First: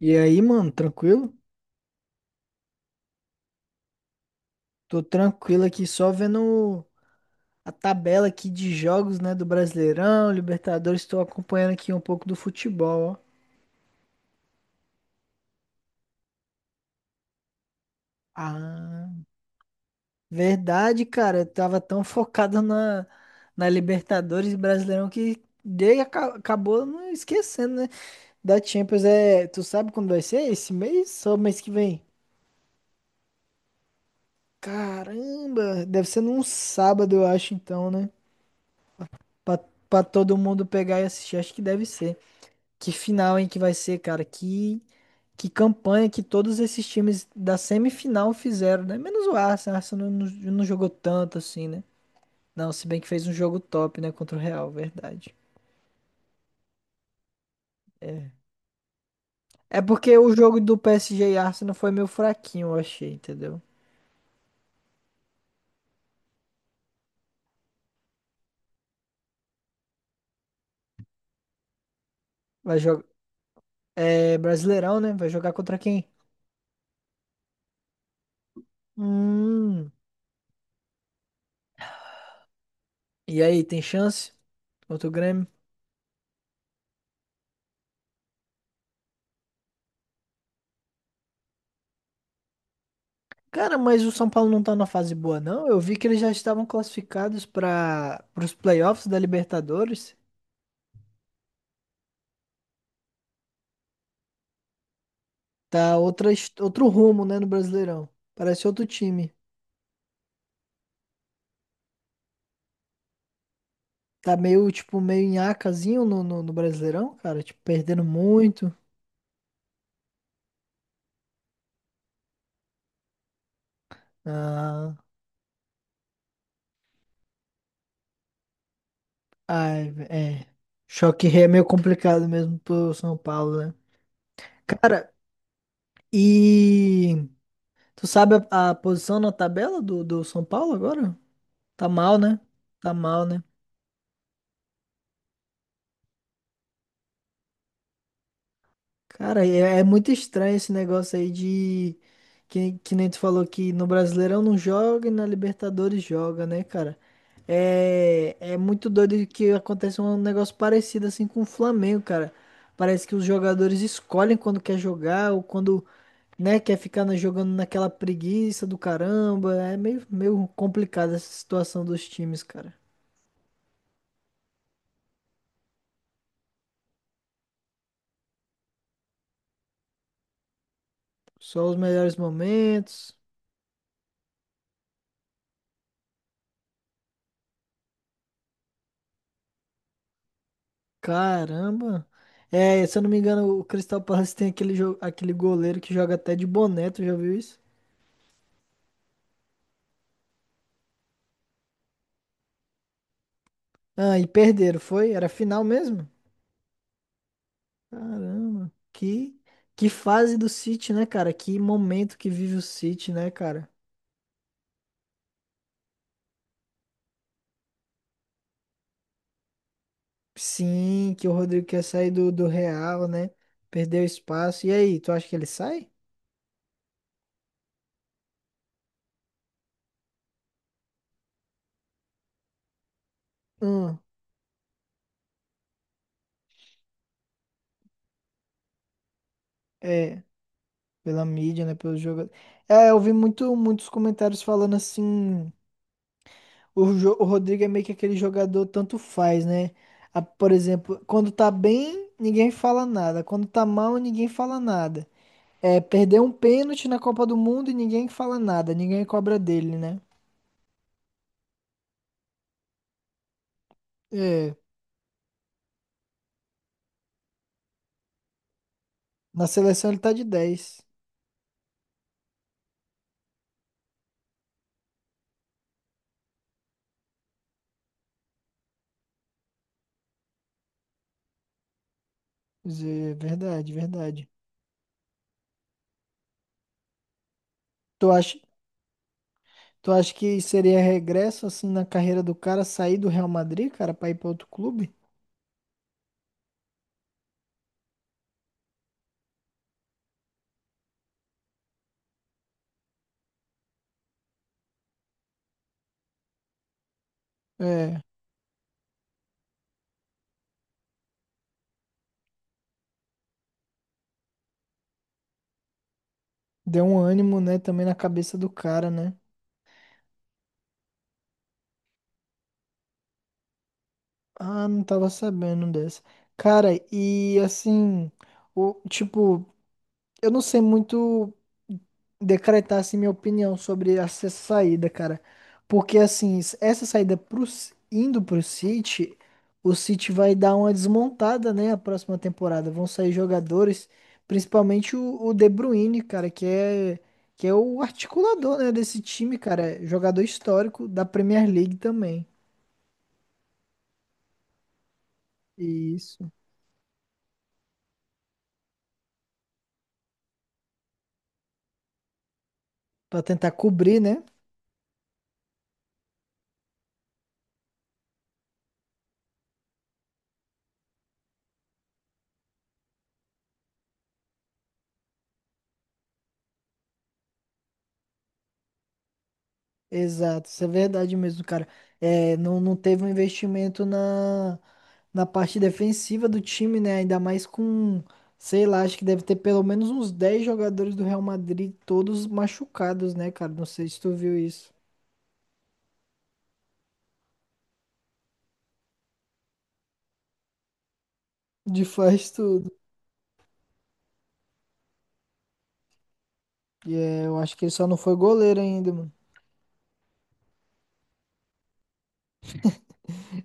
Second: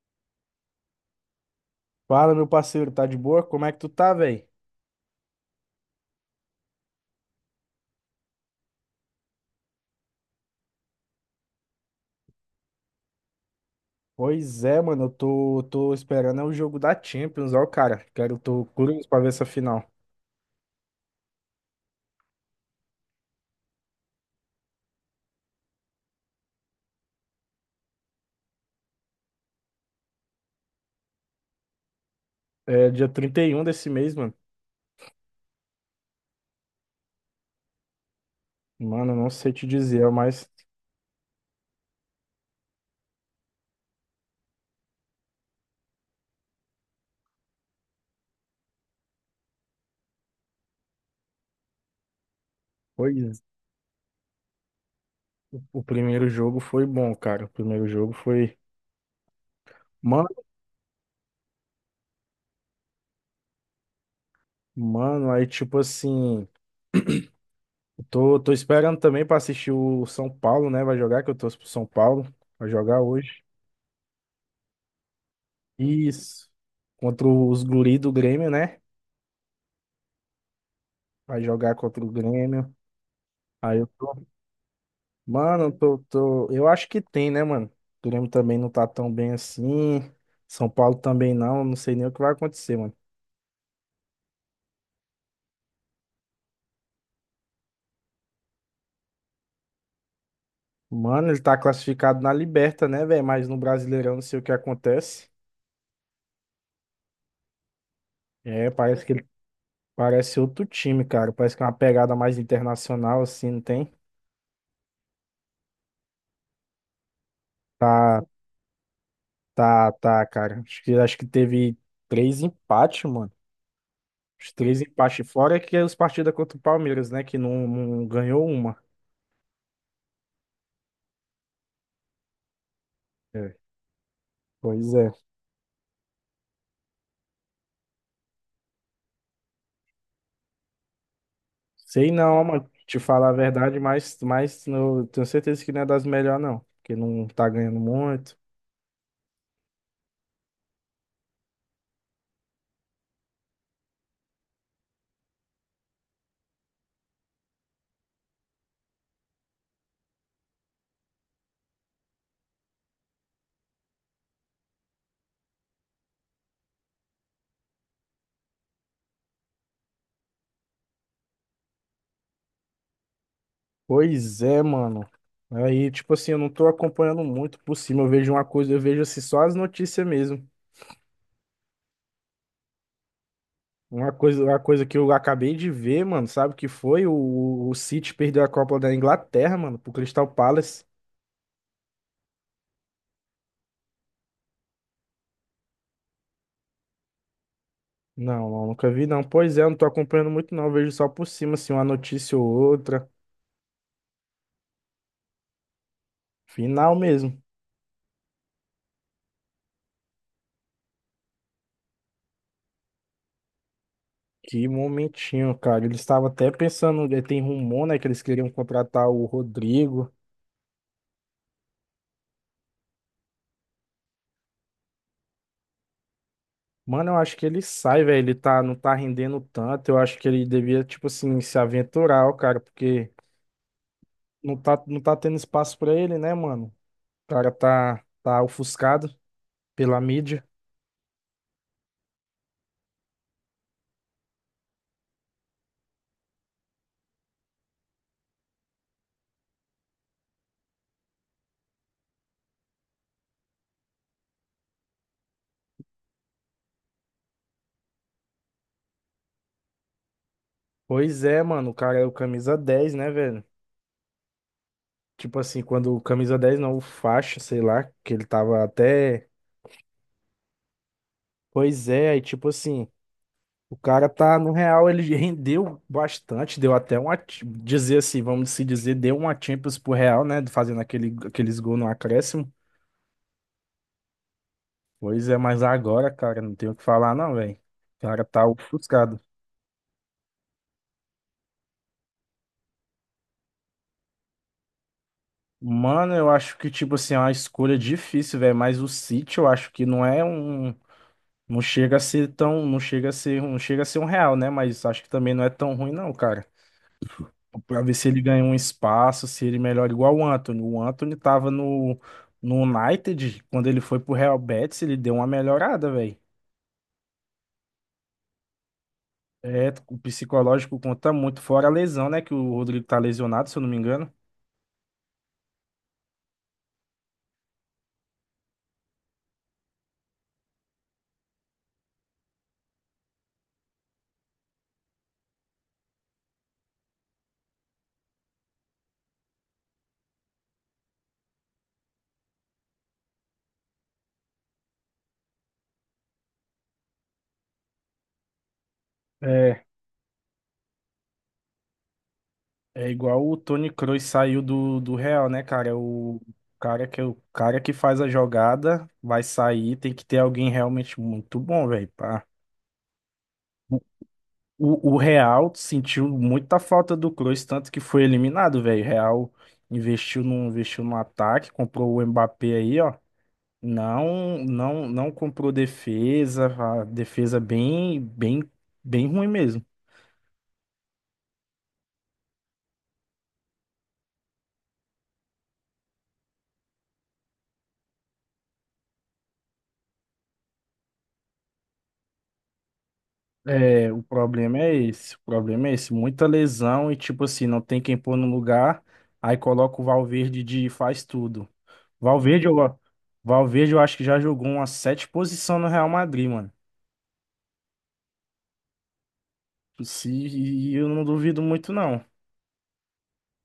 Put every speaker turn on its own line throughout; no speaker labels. E aí, mano, tranquilo?
Fala, meu parceiro, tá de boa? Como é que tu tá, velho?
Tô tranquilo aqui, só vendo a tabela aqui de jogos, né, do Brasileirão, Libertadores, tô acompanhando aqui um pouco do futebol, ó.
Pois é, mano, eu tô esperando é o jogo da Champions, ó, cara. Quero, tô curioso
Ah,
pra ver essa final.
verdade, cara, eu tava tão focado na Libertadores e Brasileirão que acabou não esquecendo, né? Da Champions é, tu sabe quando vai ser? Esse mês ou mês que vem?
É dia 31 desse mês, mano.
Caramba, deve ser num sábado, eu acho, então, né?
Mano, não sei
Pra,
te
pra
dizer,
todo
mas
mundo pegar e assistir, acho que deve ser. Que final, hein, que vai ser, cara? Que campanha que todos esses times da semifinal fizeram, né? Menos o Arsenal. O Arsenal não jogou tanto assim, né? Não, se bem que
foi.
fez um jogo top, né? Contra o Real, verdade.
O primeiro jogo foi bom, cara. O primeiro jogo
É.
foi.
É porque o
Mano,
jogo do PSG e Arsenal foi meio fraquinho, eu achei, entendeu?
mano, aí tipo assim. Eu tô esperando também pra assistir o São Paulo, né? Vai jogar, que eu torço pro São Paulo. Vai
Vai
jogar
jogar.
hoje.
É Brasileirão, né? Vai jogar contra quem?
Isso. Contra os guri do Grêmio, né?
Hum.
Vai jogar contra o Grêmio.
E aí,
Aí
tem
eu tô.
chance? Contra o Grêmio?
Mano, eu acho que tem, né, mano? O Grêmio também não tá tão bem assim. São Paulo também não. Não sei nem o que vai acontecer, mano.
Cara, mas o São Paulo não tá na fase boa, não. Eu vi que eles já estavam classificados para os playoffs da Libertadores.
Mano, ele tá classificado na Liberta, né, velho? Mas no Brasileirão não sei o que acontece.
Tá outra, outro rumo, né, no Brasileirão. Parece
É,
outro
parece que ele
time.
parece outro time, cara. Parece que é uma pegada mais internacional, assim, não tem?
Tá meio, tipo, meio nhacazinho no Brasileirão, cara. Tipo, perdendo
Tá,
muito.
tá, cara. Acho que teve três empates, mano. Os três
Ah,
empates fora é que é os partidas contra o Palmeiras, né? Que não ganhou uma.
ai, é. Choque rei é meio complicado mesmo pro São
É.
Paulo, né?
Pois é.
Cara, e tu sabe a posição na tabela do São Paulo agora? Tá
Sei
mal, né?
não, mano.
Tá
Te
mal,
falar a
né?
verdade, mas eu tenho certeza que não é das melhores, não. Porque não tá ganhando muito.
Cara, é é muito estranho esse negócio aí de. Que nem tu falou que no Brasileirão não joga e na Libertadores joga, né, cara? É, é muito doido que aconteça um negócio parecido assim com o Flamengo, cara. Parece que os jogadores escolhem quando quer jogar ou quando, né, quer ficar jogando naquela preguiça do caramba. É meio, meio complicada essa situação dos times, cara.
Pois é, mano. Aí, tipo assim, eu não tô acompanhando muito por cima. Eu vejo uma coisa, eu vejo assim, só as notícias mesmo.
Só os melhores momentos.
Uma coisa que eu acabei de ver, mano, sabe o que foi? O City perdeu a Copa da Inglaterra, mano, pro Crystal Palace.
Caramba! É, se eu não me engano, o Crystal Palace tem aquele, aquele goleiro que joga até de boné, tu já viu isso?
Não, não, nunca vi, não. Pois é, eu não tô acompanhando muito, não. Eu vejo só por cima, assim, uma notícia ou outra.
Ah, e perderam, foi? Era final mesmo?
Final mesmo.
Caramba! Que fase do City, né, cara? Que momento que vive o City, né, cara?
Que momentinho, cara. Eles estavam até pensando, tem rumor, né, que eles queriam contratar o Rodrigo.
Sim, que o Rodrigo quer sair do Real, né? Perdeu espaço. E aí, tu acha que ele sai?
Mano, eu acho que ele sai, velho. Ele tá, não tá rendendo tanto. Eu acho que ele devia, tipo assim, se aventurar, ó, cara, porque
Hum,
não tá, não tá tendo espaço pra ele, né, mano? O cara tá ofuscado pela
é,
mídia.
pela mídia, né? Pelo jogo. É, eu vi muito, muitos comentários falando assim. O, o Rodrigo é meio que aquele jogador tanto faz, né? Por exemplo, quando tá bem, ninguém fala nada. Quando tá mal, ninguém fala nada. É, perdeu um pênalti na Copa do Mundo e ninguém fala nada, ninguém cobra dele, né?
Pois é, mano, o cara é o camisa 10, né, velho?
É,
Tipo assim, quando o camisa 10 não, o faixa, sei lá, que ele tava até.
na seleção ele tá de dez.
Pois é, aí tipo assim. O cara tá, no real, ele rendeu bastante, deu até uma, dizer assim, vamos se dizer, deu uma Champions pro Real, né, fazendo aquele, aqueles gols no acréscimo.
Quer. Verdade, verdade.
Pois é, mas agora, cara, não tenho o que falar não, velho. O
Tu
cara
acha,
tá ofuscado.
tu acha que seria regresso assim na carreira do cara sair do Real Madrid, cara, pra ir pra outro clube?
Mano, eu acho que, tipo assim, é uma escolha difícil, velho, mas o City eu acho que não é um, não chega a ser tão, não chega a ser um Real, né, mas acho que também não é tão ruim não, cara. Pra ver
É,
se ele ganha um espaço, se ele melhora igual o Anthony. O Anthony tava no, no United, quando ele foi pro Real Betis, ele deu uma melhorada, velho.
deu um ânimo, né, também na cabeça do cara, né?
É, o psicológico conta muito, fora a lesão, né? Que o Rodrigo tá lesionado, se eu não me engano.
Ah, não tava sabendo dessa. Cara, e assim, o, tipo, eu não sei muito decretar assim minha opinião sobre essa saída, cara. Porque assim, essa saída pro, indo pro City, o City vai dar uma desmontada, né, a próxima temporada. Vão sair jogadores, principalmente o De Bruyne, cara, que é o articulador, né, desse time, cara.
É,
É jogador histórico da Premier League também.
é igual o Toni Kroos saiu do Real, né, cara? O
Isso.
cara que é o cara que faz a jogada vai sair, tem que ter alguém realmente muito bom, velho, pá.
Pra tentar cobrir, né?
O Real sentiu muita falta do Kroos, tanto que foi eliminado, velho. O Real investiu no ataque, comprou o Mbappé aí, ó. Não comprou defesa, a defesa bem ruim mesmo.
Exato, isso é verdade mesmo, cara. É, não teve um investimento na, na parte defensiva do time, né? Ainda mais com, sei lá, acho que deve ter pelo menos uns 10 jogadores do Real Madrid, todos machucados, né, cara? Não sei
É,
se
o
tu viu
problema
isso.
é esse, o problema é esse, muita lesão e tipo assim, não tem quem pôr no lugar, aí coloca o Valverde de faz tudo.
De faz
Valverde, eu,
tudo.
Valverde eu acho que já jogou umas sete posições no Real Madrid, mano.
E é, eu acho que ele só não foi goleiro ainda, mano.
Se, e eu não duvido muito, não.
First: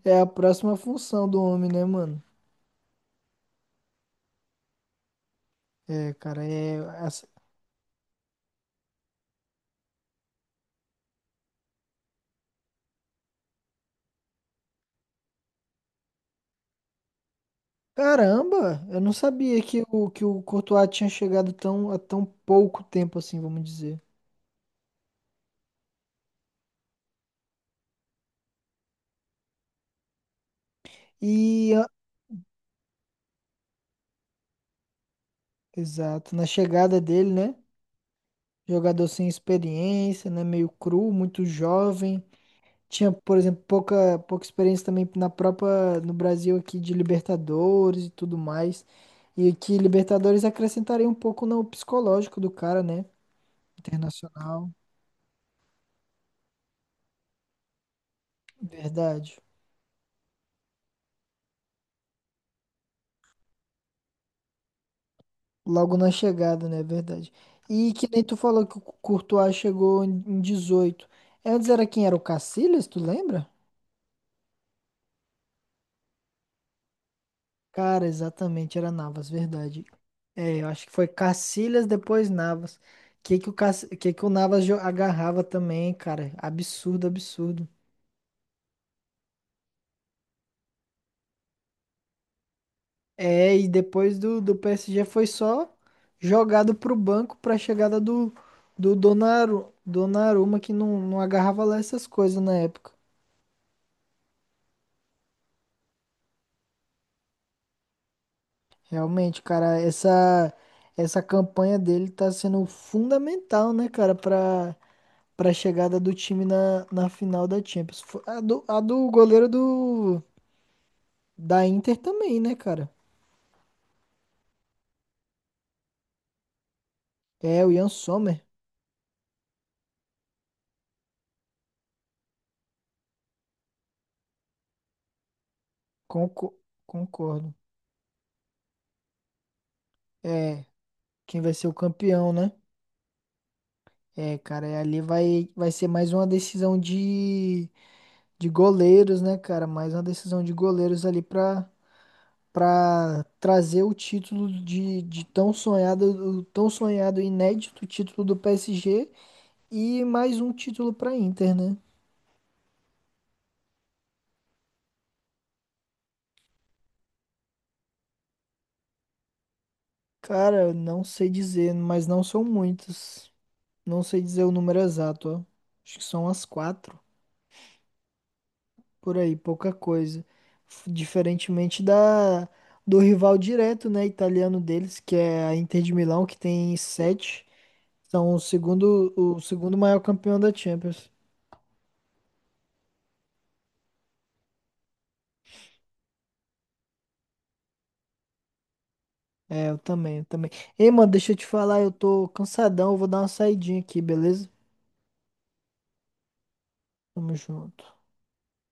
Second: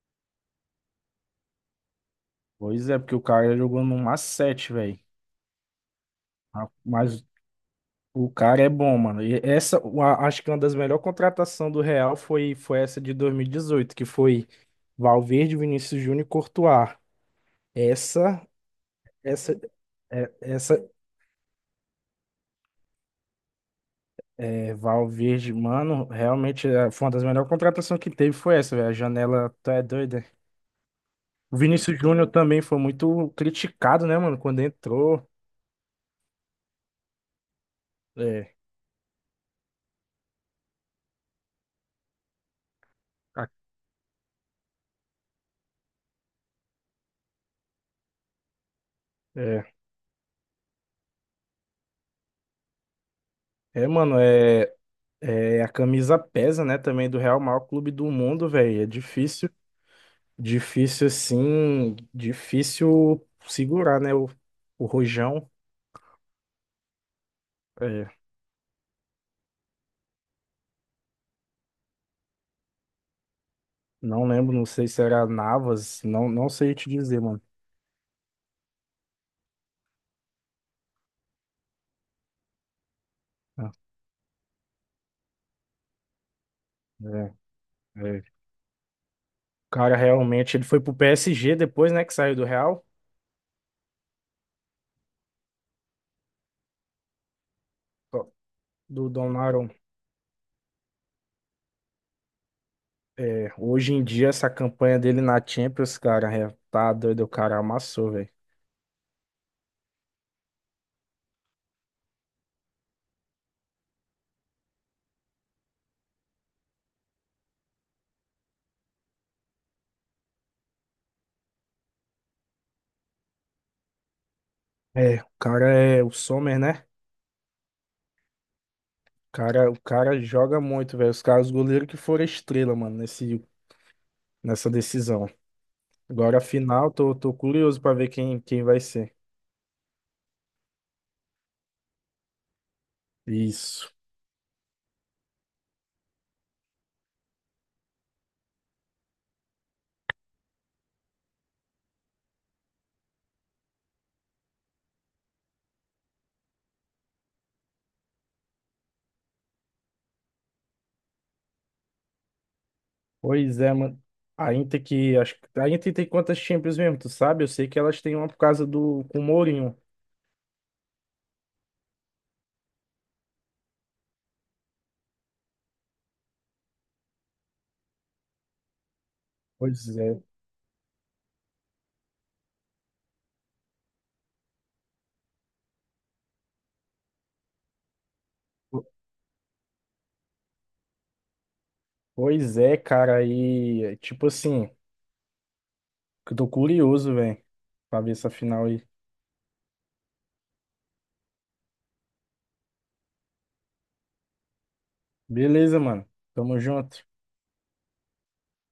É a próxima função do homem, né, mano?
Pois é, porque o cara jogou no Macete, velho.
É, cara,
Ah,
é.
mas
essa-
o cara é bom, mano. E essa, acho que uma das melhores contratações do Real foi, foi essa de 2018 que foi Valverde, Vinícius Júnior e Courtois. Essa,
Caramba, eu não
essa,
sabia que o, que
é-
o Courtois
essa
tinha chegado tão, há tão pouco tempo assim, vamos dizer.
é, Valverde, mano, realmente é, foi uma das melhores contratações que teve, foi essa, velho. A janela, tu é doida. O
E
Vinícius Júnior também foi muito criticado, né, mano, quando entrou.
exato. Na chegada dele, né?
É.
Jogador sem experiência, né? Meio cru, muito jovem. Tinha, por
a-
exemplo, pouca experiência também na própria, no Brasil aqui de Libertadores e tudo mais. E
É.
que Libertadores acrescentaria um pouco no psicológico do cara, né?
É, mano,
Internacional.
é, é a camisa pesa, né, também do Real maior clube do mundo, velho. É
Verdade.
difícil, difícil assim, difícil segurar, né, o rojão.
Logo na chegada, né? Verdade. E
É,
que nem tu falou que o Courtois chegou em 18. Antes era quem era o Casillas, tu lembra?
não lembro, não sei se era Navas, não, não sei te dizer, mano.
Cara, exatamente, era Navas, verdade. É, eu acho que foi Cacilhas, depois Navas. Que o,
Ah,
Que que o Navas agarrava também, cara? Absurdo,
é,
absurdo.
é. O cara realmente, ele foi pro PSG depois, né, que saiu do Real,
É, e depois do PSG foi só jogado pro banco pra chegada
do
do, do
do
Donaru...
Donnarumma.
Donnarumma, que não agarrava lá essas coisas na época.
É, hoje em dia, essa campanha dele na Champions, cara, é, tá doido, o cara amassou, velho.
Realmente, cara, essa campanha dele tá sendo fundamental, né, cara, pra para a chegada do time na final da Champions. A do goleiro do, da Inter também, né, cara?
É, o cara é o Sommer, né?
É, o Ian Sommer.
Cara, o cara joga muito, velho. Os caras, os goleiros que foram estrela, mano, nesse, nessa decisão. Agora, a
Conco-
final, tô
concordo.
curioso pra ver quem, quem vai ser.
É, quem vai ser o campeão, né?
Isso.
É, cara, e ali vai ser mais uma decisão de goleiros, né, cara? Mais uma decisão de goleiros ali pra, pra trazer o título de tão sonhado, o tão sonhado e inédito título do PSG e mais um título pra Inter, né?
Pois é, mano. A Inter que, acho, a Inter tem quantas Champions mesmo, tu sabe? Eu sei que elas têm uma por causa do, com o Mourinho.
Cara, eu não sei dizer, mas não são muitos. Não sei dizer o número exato, ó. Acho que são as quatro, por aí, pouca
Pois é.
coisa. Diferentemente da do rival direto, né, italiano deles, que é a Inter de Milão, que tem sete. São
Po-
o segundo maior campeão da Champions.
Pois é, cara. Aí tipo assim, eu tô curioso, velho, pra ver essa final aí.
É, eu também, eu também. Ei, mano, deixa eu te falar, eu tô cansadão, eu vou dar uma saidinha aqui, beleza?
Beleza, mano. Tamo junto.
Tamo junto.